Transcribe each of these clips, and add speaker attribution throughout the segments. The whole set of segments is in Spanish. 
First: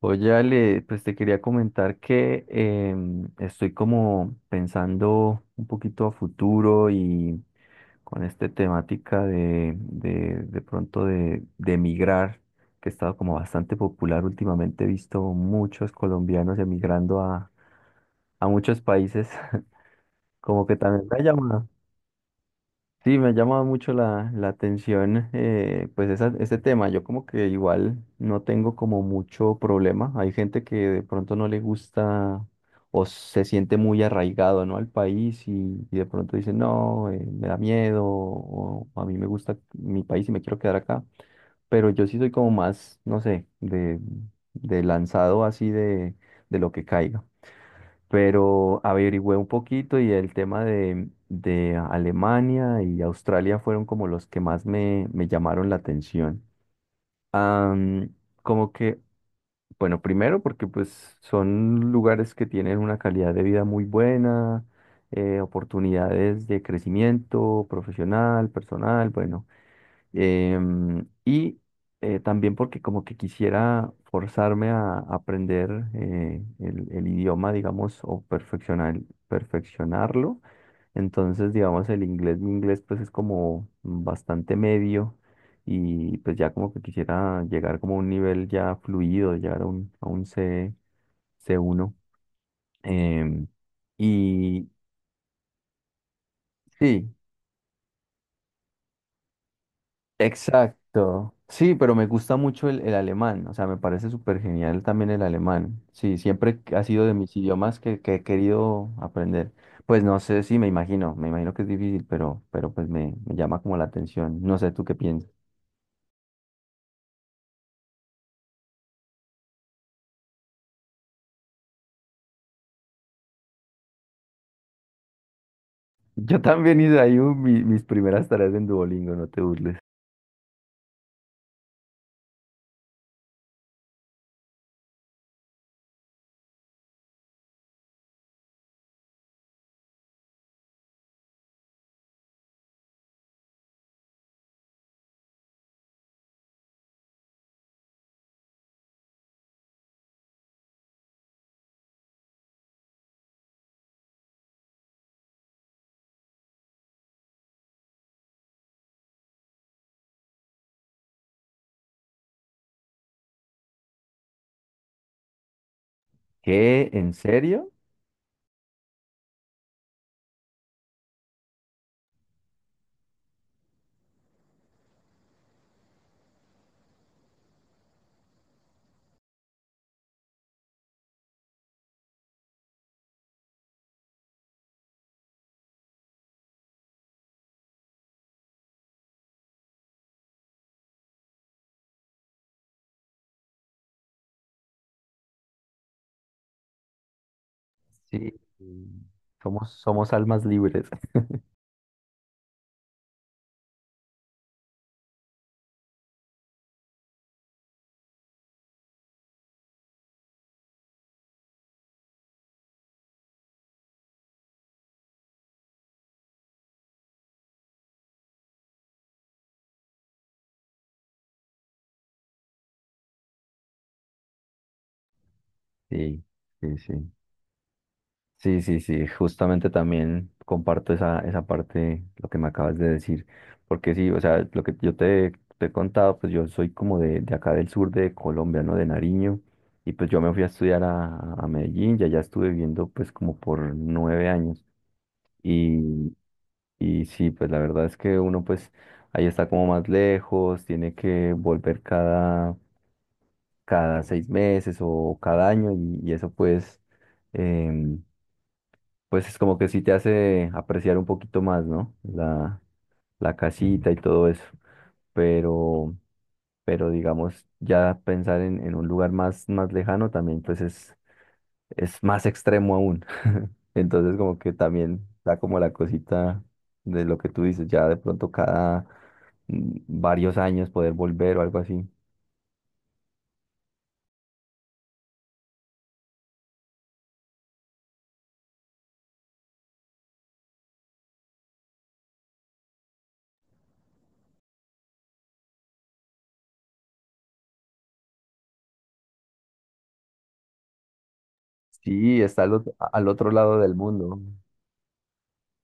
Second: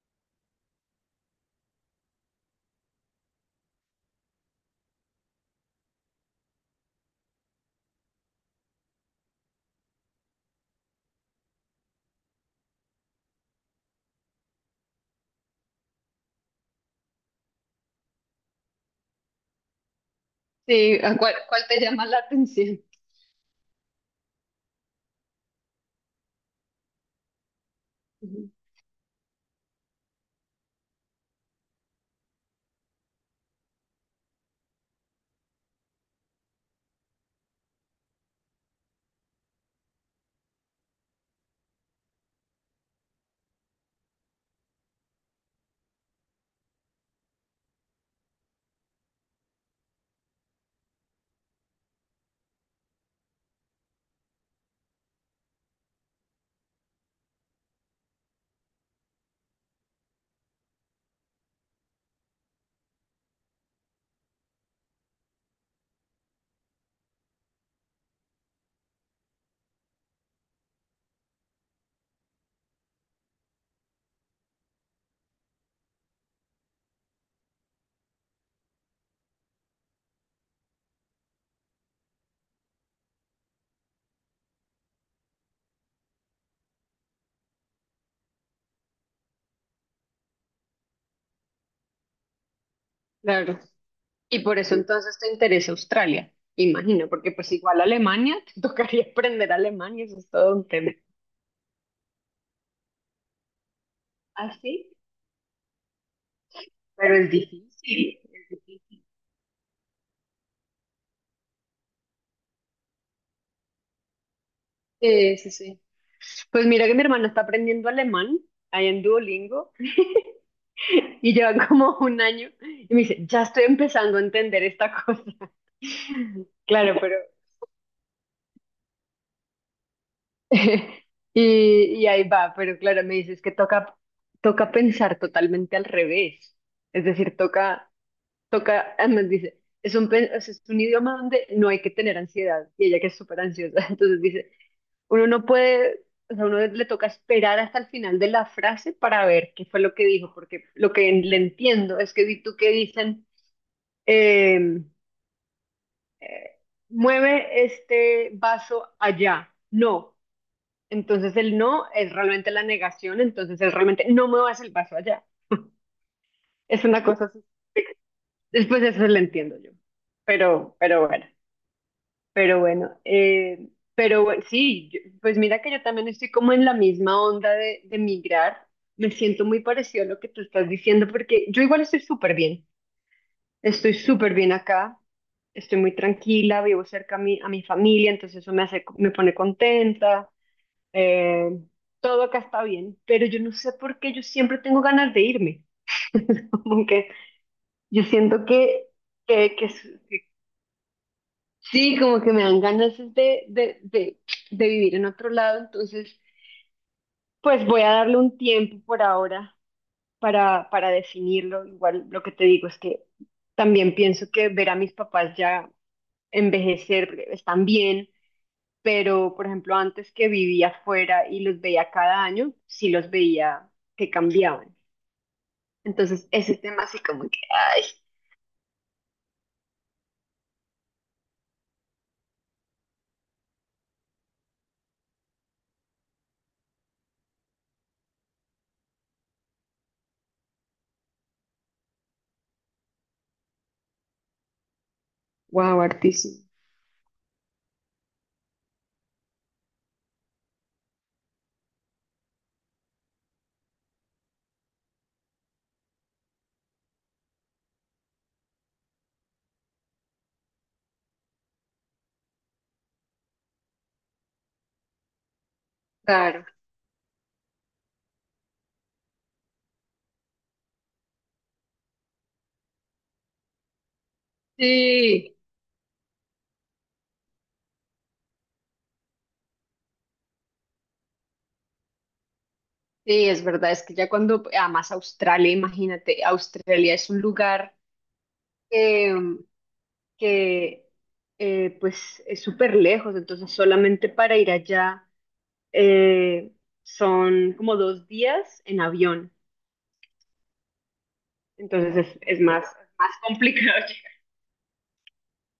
Speaker 1: Oye, Ale, pues te quería comentar que estoy como pensando un poquito a futuro y con esta temática de pronto de emigrar, que ha estado como bastante popular últimamente. He visto muchos colombianos emigrando a muchos países, como que
Speaker 2: Sí,
Speaker 1: también me
Speaker 2: ¿a
Speaker 1: ha
Speaker 2: ¿cuál, cuál
Speaker 1: llamado.
Speaker 2: te llama la atención?
Speaker 1: Sí, me ha llamado mucho la atención, pues ese tema. Yo como que igual no
Speaker 2: Ujú.
Speaker 1: tengo como mucho problema. Hay gente que de pronto no le gusta o se siente muy arraigado, ¿no?, al país y de pronto dice, no, me da miedo o a mí me gusta mi país y me quiero quedar acá. Pero yo sí soy como más, no sé, de lanzado así, de lo que caiga, pero averigüé un poquito y el tema de Alemania y Australia fueron como los que más me llamaron la atención. Am, como que, bueno, primero porque pues son lugares que tienen una calidad de vida muy buena, oportunidades de crecimiento profesional, personal, bueno. Y también porque como que quisiera forzarme a aprender el idioma, digamos, o perfeccionarlo. Entonces, digamos, el inglés, mi inglés pues es como bastante medio, y pues ya como que quisiera llegar como a un nivel ya fluido, llegar a un C, c uno, em,
Speaker 2: Claro. Y por
Speaker 1: y
Speaker 2: eso entonces te interesa Australia, imagino,
Speaker 1: sí,
Speaker 2: porque pues igual Alemania, te tocaría aprender alemán y eso es todo un tema.
Speaker 1: exacto. Sí, pero me gusta mucho el alemán, o sea, me parece súper genial
Speaker 2: Así,
Speaker 1: también el alemán. Sí, siempre ha sido de
Speaker 2: pero es
Speaker 1: mis idiomas que
Speaker 2: difícil.
Speaker 1: he querido aprender. Pues no sé, sí, me imagino que es difícil, pero pues me llama como la atención. No sé, ¿tú qué piensas?
Speaker 2: Sí, sí, sí. Pues mira que mi hermana está aprendiendo alemán ahí en Duolingo y lleva como un año y me dice, ya estoy empezando a entender esta cosa.
Speaker 1: Yo también
Speaker 2: Claro,
Speaker 1: hice
Speaker 2: pero
Speaker 1: ahí mis primeras tareas en Duolingo, no te burles.
Speaker 2: Y, y ahí va, pero claro, me dices que toca, toca pensar totalmente al revés. Es decir, toca, toca, además dice, o sea, es un idioma donde no hay que tener ansiedad. Y ella que es súper ansiosa, entonces dice, uno no puede, o sea, uno le toca esperar hasta el final de la frase para ver qué fue lo que dijo, porque lo que le entiendo es que vi tú que dicen, em, eh, mueve este vaso allá. No. Entonces el no es realmente la negación, entonces es realmente no muevas el vaso allá. Es
Speaker 1: ¿Qué?
Speaker 2: una
Speaker 1: ¿En
Speaker 2: cosa así.
Speaker 1: serio?
Speaker 2: Después eso lo entiendo yo. Pero bueno, pero bueno. eh, pero bueno, sí, yo- pues mira que yo también estoy como en la misma onda de, migrar. Me siento muy parecido a lo que tú estás diciendo porque yo igual estoy súper bien. Estoy súper bien acá. Estoy muy tranquila, vivo cerca a mi familia, entonces eso me hace, me pone contenta. eh, Todo acá está bien, pero yo no sé por qué yo siempre tengo ganas de irme. Como que yo
Speaker 1: Sí.
Speaker 2: siento que, que s-
Speaker 1: Somos almas libres.
Speaker 2: sí, como que me dan ganas es de, de vivir en otro lado, entonces pues voy a darle un tiempo por ahora para definirlo. Igual lo que te digo es que también pienso que ver a mis papás ya envejecer porque están bien. Pero, por ejemplo, antes que vivía afuera y los veía cada año, sí los veía que cambiaban.
Speaker 1: Sí,
Speaker 2: Entonces, ese
Speaker 1: sí,
Speaker 2: tema
Speaker 1: sí.
Speaker 2: así como que, ay,
Speaker 1: Sí, sí, sí, justamente también comparto esa parte, lo que me acabas de decir, porque sí, o sea, lo que yo te he contado, pues yo soy como de acá del sur de Colombia, ¿no? De Nariño, y pues yo me fui a estudiar a Medellín, ya allá estuve viviendo pues como por nueve años,
Speaker 2: wow,
Speaker 1: y,
Speaker 2: hartísimo.
Speaker 1: y sí, pues la verdad es que uno pues ahí está como más lejos, tiene que volver cada seis meses o cada año, y eso pues... em, pues es como que sí te hace apreciar un poquito más, ¿no?, la la casita y todo eso. Pero,
Speaker 2: Claro.
Speaker 1: pero digamos, ya pensar en un lugar más, más lejano también, pues es más extremo aún. Entonces, como que también da
Speaker 2: Sí,
Speaker 1: como la cosita de lo que tú dices, ya de pronto cada varios años poder volver o algo así.
Speaker 2: sí, es verdad, es que ya cuando, además Australia, imagínate, Australia es un lugar eh, que pues es súper lejos, entonces solamente para ir allá, eh, son como dos días en avión, entonces
Speaker 1: Sí, está
Speaker 2: es más,
Speaker 1: al
Speaker 2: más
Speaker 1: otro lado del
Speaker 2: complicado llegar.
Speaker 1: mundo.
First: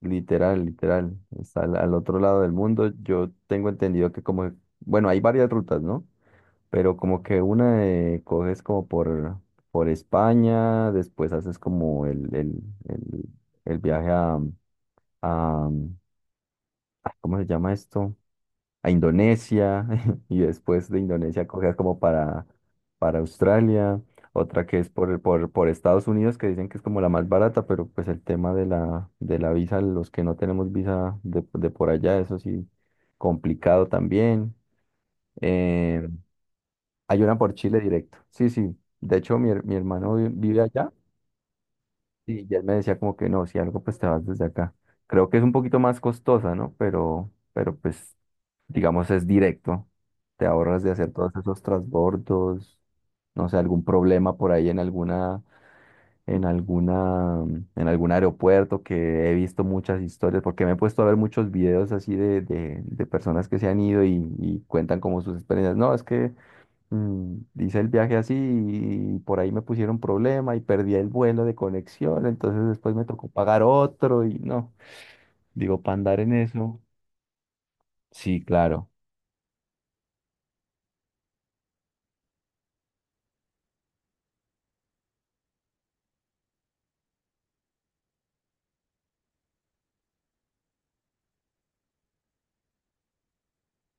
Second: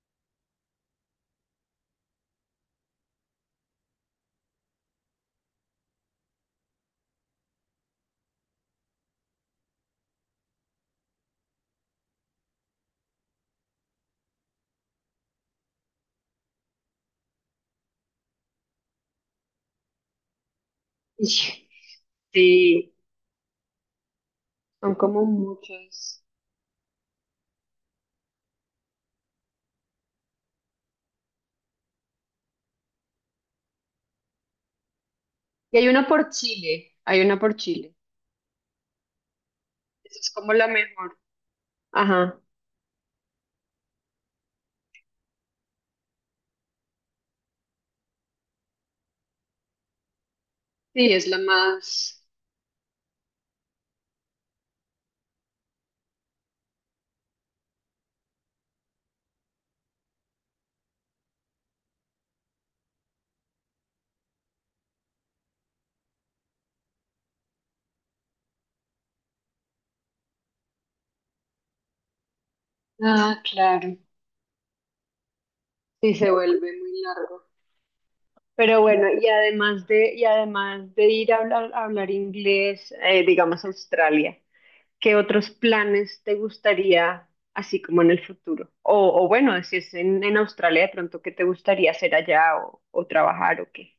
Speaker 1: Literal, literal. Está al, al otro lado del mundo. Yo tengo entendido que como, bueno, hay varias rutas, ¿no? Pero como que una coges como por España, después haces como el, el viaje a, ah, ¿cómo se llama esto?, a Indonesia, y después de
Speaker 2: Y-
Speaker 1: Indonesia cogía como
Speaker 2: Sí,
Speaker 1: para Australia. Otra que es
Speaker 2: son como
Speaker 1: por Estados
Speaker 2: muchos.
Speaker 1: Unidos, que dicen que es como la más barata, pero pues el tema de de la visa, los que no tenemos visa de por allá, eso sí, complicado también.
Speaker 2: Y hay una
Speaker 1: Eh,
Speaker 2: por Chile, hay
Speaker 1: hay una
Speaker 2: una
Speaker 1: por
Speaker 2: por
Speaker 1: Chile
Speaker 2: Chile,
Speaker 1: directo, sí, sí, de hecho mi hermano
Speaker 2: eso es como
Speaker 1: vive
Speaker 2: la
Speaker 1: allá,
Speaker 2: mejor. Ajá,
Speaker 1: y ya él me decía como que no, si algo pues te vas desde acá. Creo que es un poquito más costosa, ¿no? Pero pues digamos, es directo. Te ahorras de hacer
Speaker 2: sí, es
Speaker 1: todos
Speaker 2: la
Speaker 1: esos
Speaker 2: más.
Speaker 1: transbordos, no sé, algún problema por ahí en en alguna, en algún aeropuerto, que he visto muchas historias, porque me he puesto a ver muchos videos así de personas que se han ido y cuentan como sus experiencias. No, es que hice el viaje así y por ahí me pusieron problema y perdí el vuelo de conexión, entonces después me tocó
Speaker 2: Ah,
Speaker 1: pagar
Speaker 2: claro.
Speaker 1: otro y no, digo, para
Speaker 2: Sí,
Speaker 1: andar
Speaker 2: se
Speaker 1: en
Speaker 2: vuelve
Speaker 1: eso.
Speaker 2: muy largo.
Speaker 1: Sí,
Speaker 2: Pero
Speaker 1: claro.
Speaker 2: bueno, y además de ir a hablar inglés, digamos Australia, ¿qué otros planes te gustaría así como en el futuro? O bueno, si es en Australia de pronto, ¿qué te gustaría hacer allá o trabajar o qué?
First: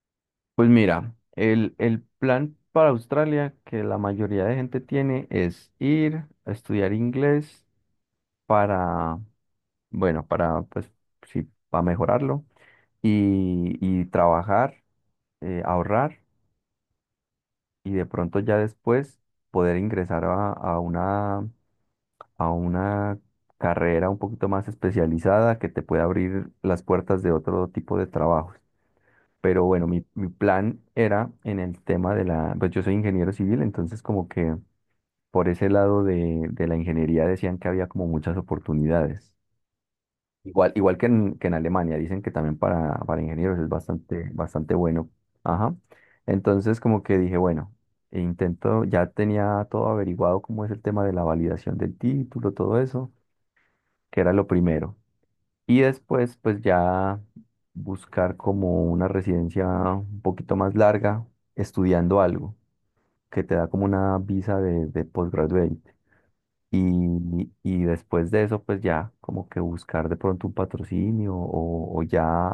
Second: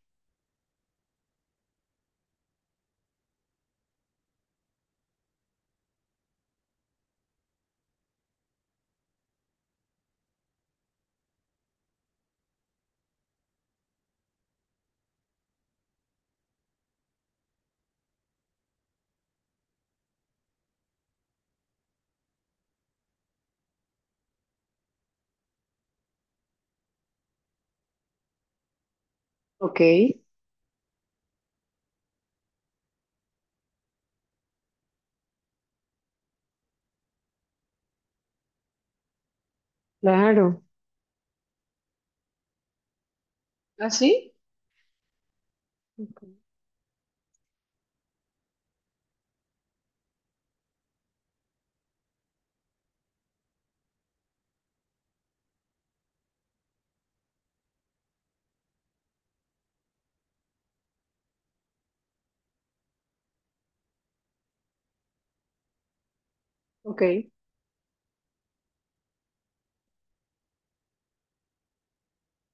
Speaker 1: Pues mira, el plan para Australia que la mayoría de gente tiene es ir a estudiar inglés para, bueno, para, pues, sí, para mejorarlo y trabajar, ahorrar, y de pronto ya después poder ingresar a una carrera un poquito más especializada que te pueda abrir las puertas de otro tipo de trabajos. Pero
Speaker 2: Ok.
Speaker 1: bueno, mi plan era en el tema de la, pues yo soy ingeniero civil, entonces como que por ese lado de la ingeniería decían que había como muchas oportunidades.
Speaker 2: Claro.
Speaker 1: Igual, igual que en Alemania, dicen que también para ingenieros es
Speaker 2: ¿Ah,
Speaker 1: bastante,
Speaker 2: sí?
Speaker 1: bastante bueno. Ajá.
Speaker 2: Ok.
Speaker 1: Entonces como que dije, bueno, e intento, ya tenía todo averiguado cómo es el tema de la validación del título, todo eso, que era lo primero. Y después, pues ya buscar como una residencia un poquito más larga, estudiando algo que te da como una visa de postgraduate.
Speaker 2: Ok.
Speaker 1: Y, y después de eso, pues ya como que buscar de pronto un patrocinio o ya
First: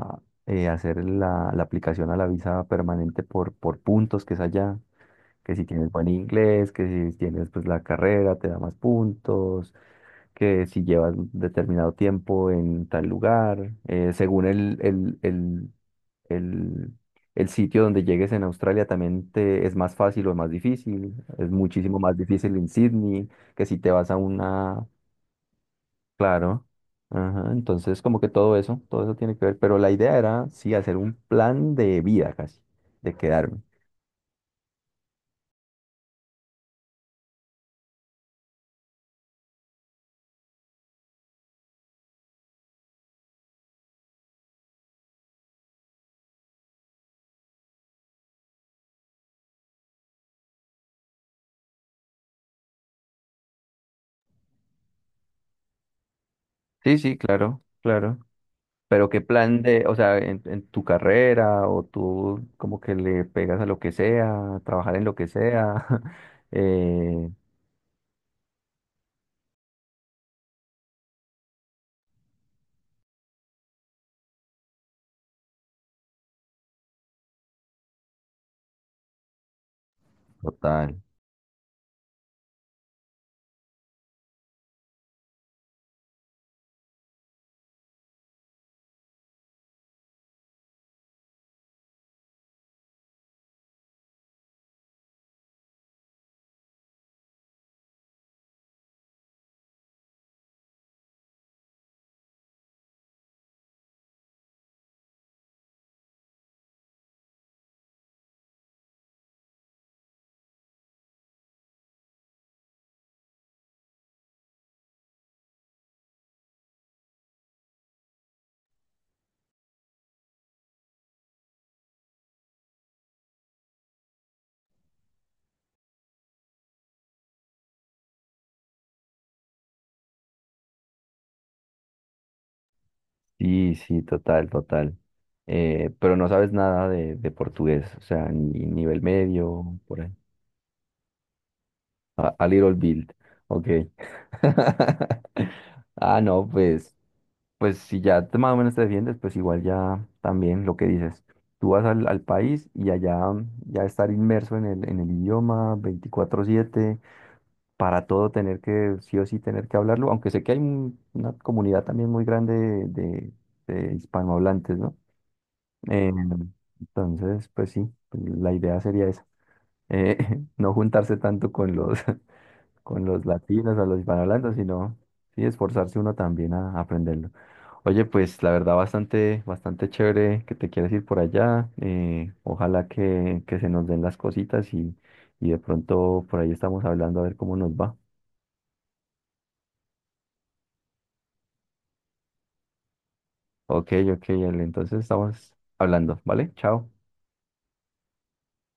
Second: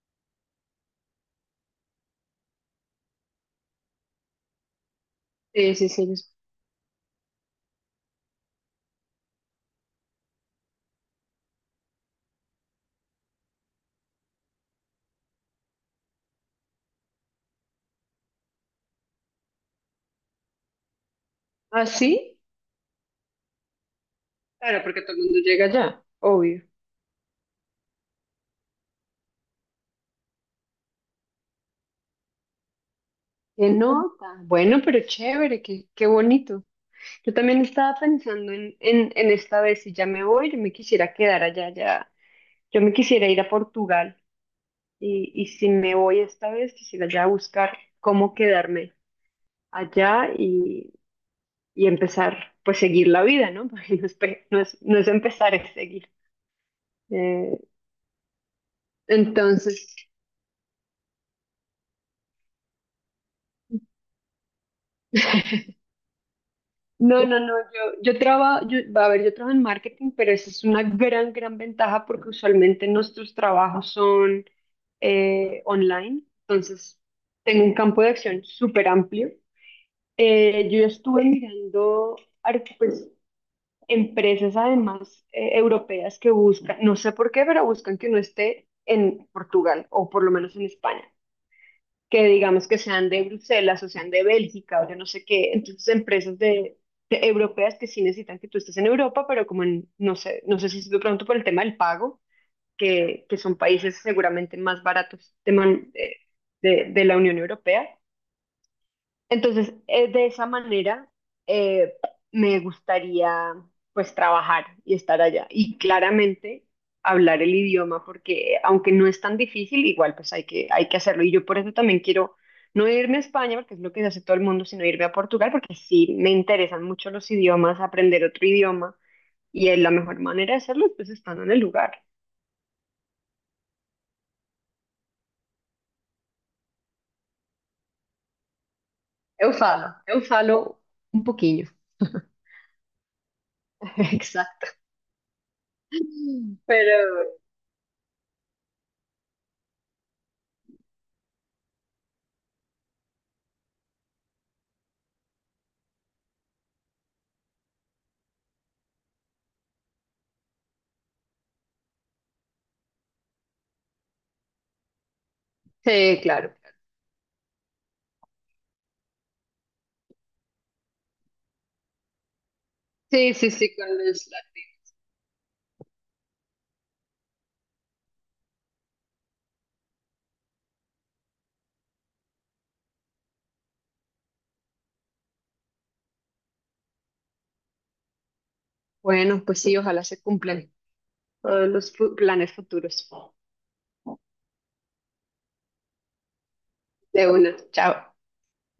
Speaker 1: hacer la aplicación a la visa permanente por puntos, que es allá, que si
Speaker 2: Sí, sí,
Speaker 1: tienes buen
Speaker 2: sí.
Speaker 1: inglés, que si tienes pues la carrera te da más puntos, que si llevas determinado tiempo en tal lugar, según el, el sitio donde llegues en Australia también te es más fácil o más difícil, es
Speaker 2: ¿Ah,
Speaker 1: muchísimo más
Speaker 2: sí?
Speaker 1: difícil en Sydney que si te vas a
Speaker 2: Claro,
Speaker 1: una,
Speaker 2: porque todo el mundo llega allá. Obvio.
Speaker 1: claro. Ajá, entonces como que todo eso tiene que ver, pero la idea era sí hacer un plan de vida casi, de quedarme.
Speaker 2: Qué nota. Bueno, pero chévere, qué, qué bonito. Yo también estaba pensando en esta vez, si ya me voy, yo me quisiera quedar allá, ya. Yo me quisiera ir a Portugal y si me voy esta vez, quisiera ya buscar cómo quedarme allá y empezar, pues seguir la vida, ¿no? Porque no es, pe- no es, no es empezar, es seguir.
Speaker 1: Sí, sí,
Speaker 2: Eh,
Speaker 1: claro, claro. Pero qué plan de,
Speaker 2: entonces,
Speaker 1: o sea, en tu carrera o tú como que le pegas a lo que sea, a trabajar en lo que sea.
Speaker 2: No,
Speaker 1: eh,
Speaker 2: no, no, yo trabajo, yo, a ver, yo trabajo en marketing, pero esa es una gran, gran ventaja porque usualmente nuestros trabajos son online, entonces tengo un campo de acción súper amplio. Yo ya
Speaker 1: total.
Speaker 2: estuve mirando pues, empresas además europeas que buscan, no sé por qué, pero buscan que uno esté en Portugal o por lo menos en España, que digamos que sean de Bruselas o sean de Bélgica o yo no sé qué, entonces empresas de europeas que sí necesitan que tú estés en Europa, pero como en, no sé, no sé si es de pronto por el tema del pago, que son países seguramente más baratos de, de la Unión Europea, entonces, de esa manera, eh, me gustaría pues trabajar y estar allá. Y claramente hablar el idioma, porque aunque no es tan difícil, igual pues hay que hacerlo. Y yo por eso también quiero no irme a España, porque es lo que hace todo el mundo, sino irme a Portugal, porque sí me interesan mucho los idiomas, aprender otro idioma. Y es la mejor manera de hacerlo es pues estando en el lugar.
Speaker 1: Sí, sí, total, total. Pero no sabes nada de portugués, o sea, ni nivel
Speaker 2: Eu
Speaker 1: medio,
Speaker 2: falo,
Speaker 1: por ahí.
Speaker 2: eu falo un poquillo.
Speaker 1: A little bit, ok.
Speaker 2: Exacto.
Speaker 1: Ah, no, pues.
Speaker 2: Pero
Speaker 1: Pues si ya más o menos te defiendes, pues igual ya también lo que dices. Tú vas al país y allá ya estar inmerso en el idioma 24/7, para todo tener que, sí o sí tener que hablarlo, aunque sé que hay una comunidad también muy grande de hispanohablantes, ¿no? Eh,
Speaker 2: sí, claro.
Speaker 1: entonces, pues sí, la idea sería esa, eh, no juntarse tanto con los, con los
Speaker 2: Sí, sí, sí,
Speaker 1: latinos, a
Speaker 2: con
Speaker 1: los
Speaker 2: los-
Speaker 1: hispanohablantes, sino sí esforzarse uno también a aprenderlo. Oye, pues la verdad bastante, bastante chévere que te quieres ir por allá. Ojalá que se nos den las cositas y de pronto por ahí estamos hablando a ver cómo nos va.
Speaker 2: Bueno, pues sí, ojalá se cumplan todos los planes futuros.
Speaker 1: Ok, ok, Ale, entonces estamos hablando, ¿vale? Chao.
Speaker 2: De una, chao.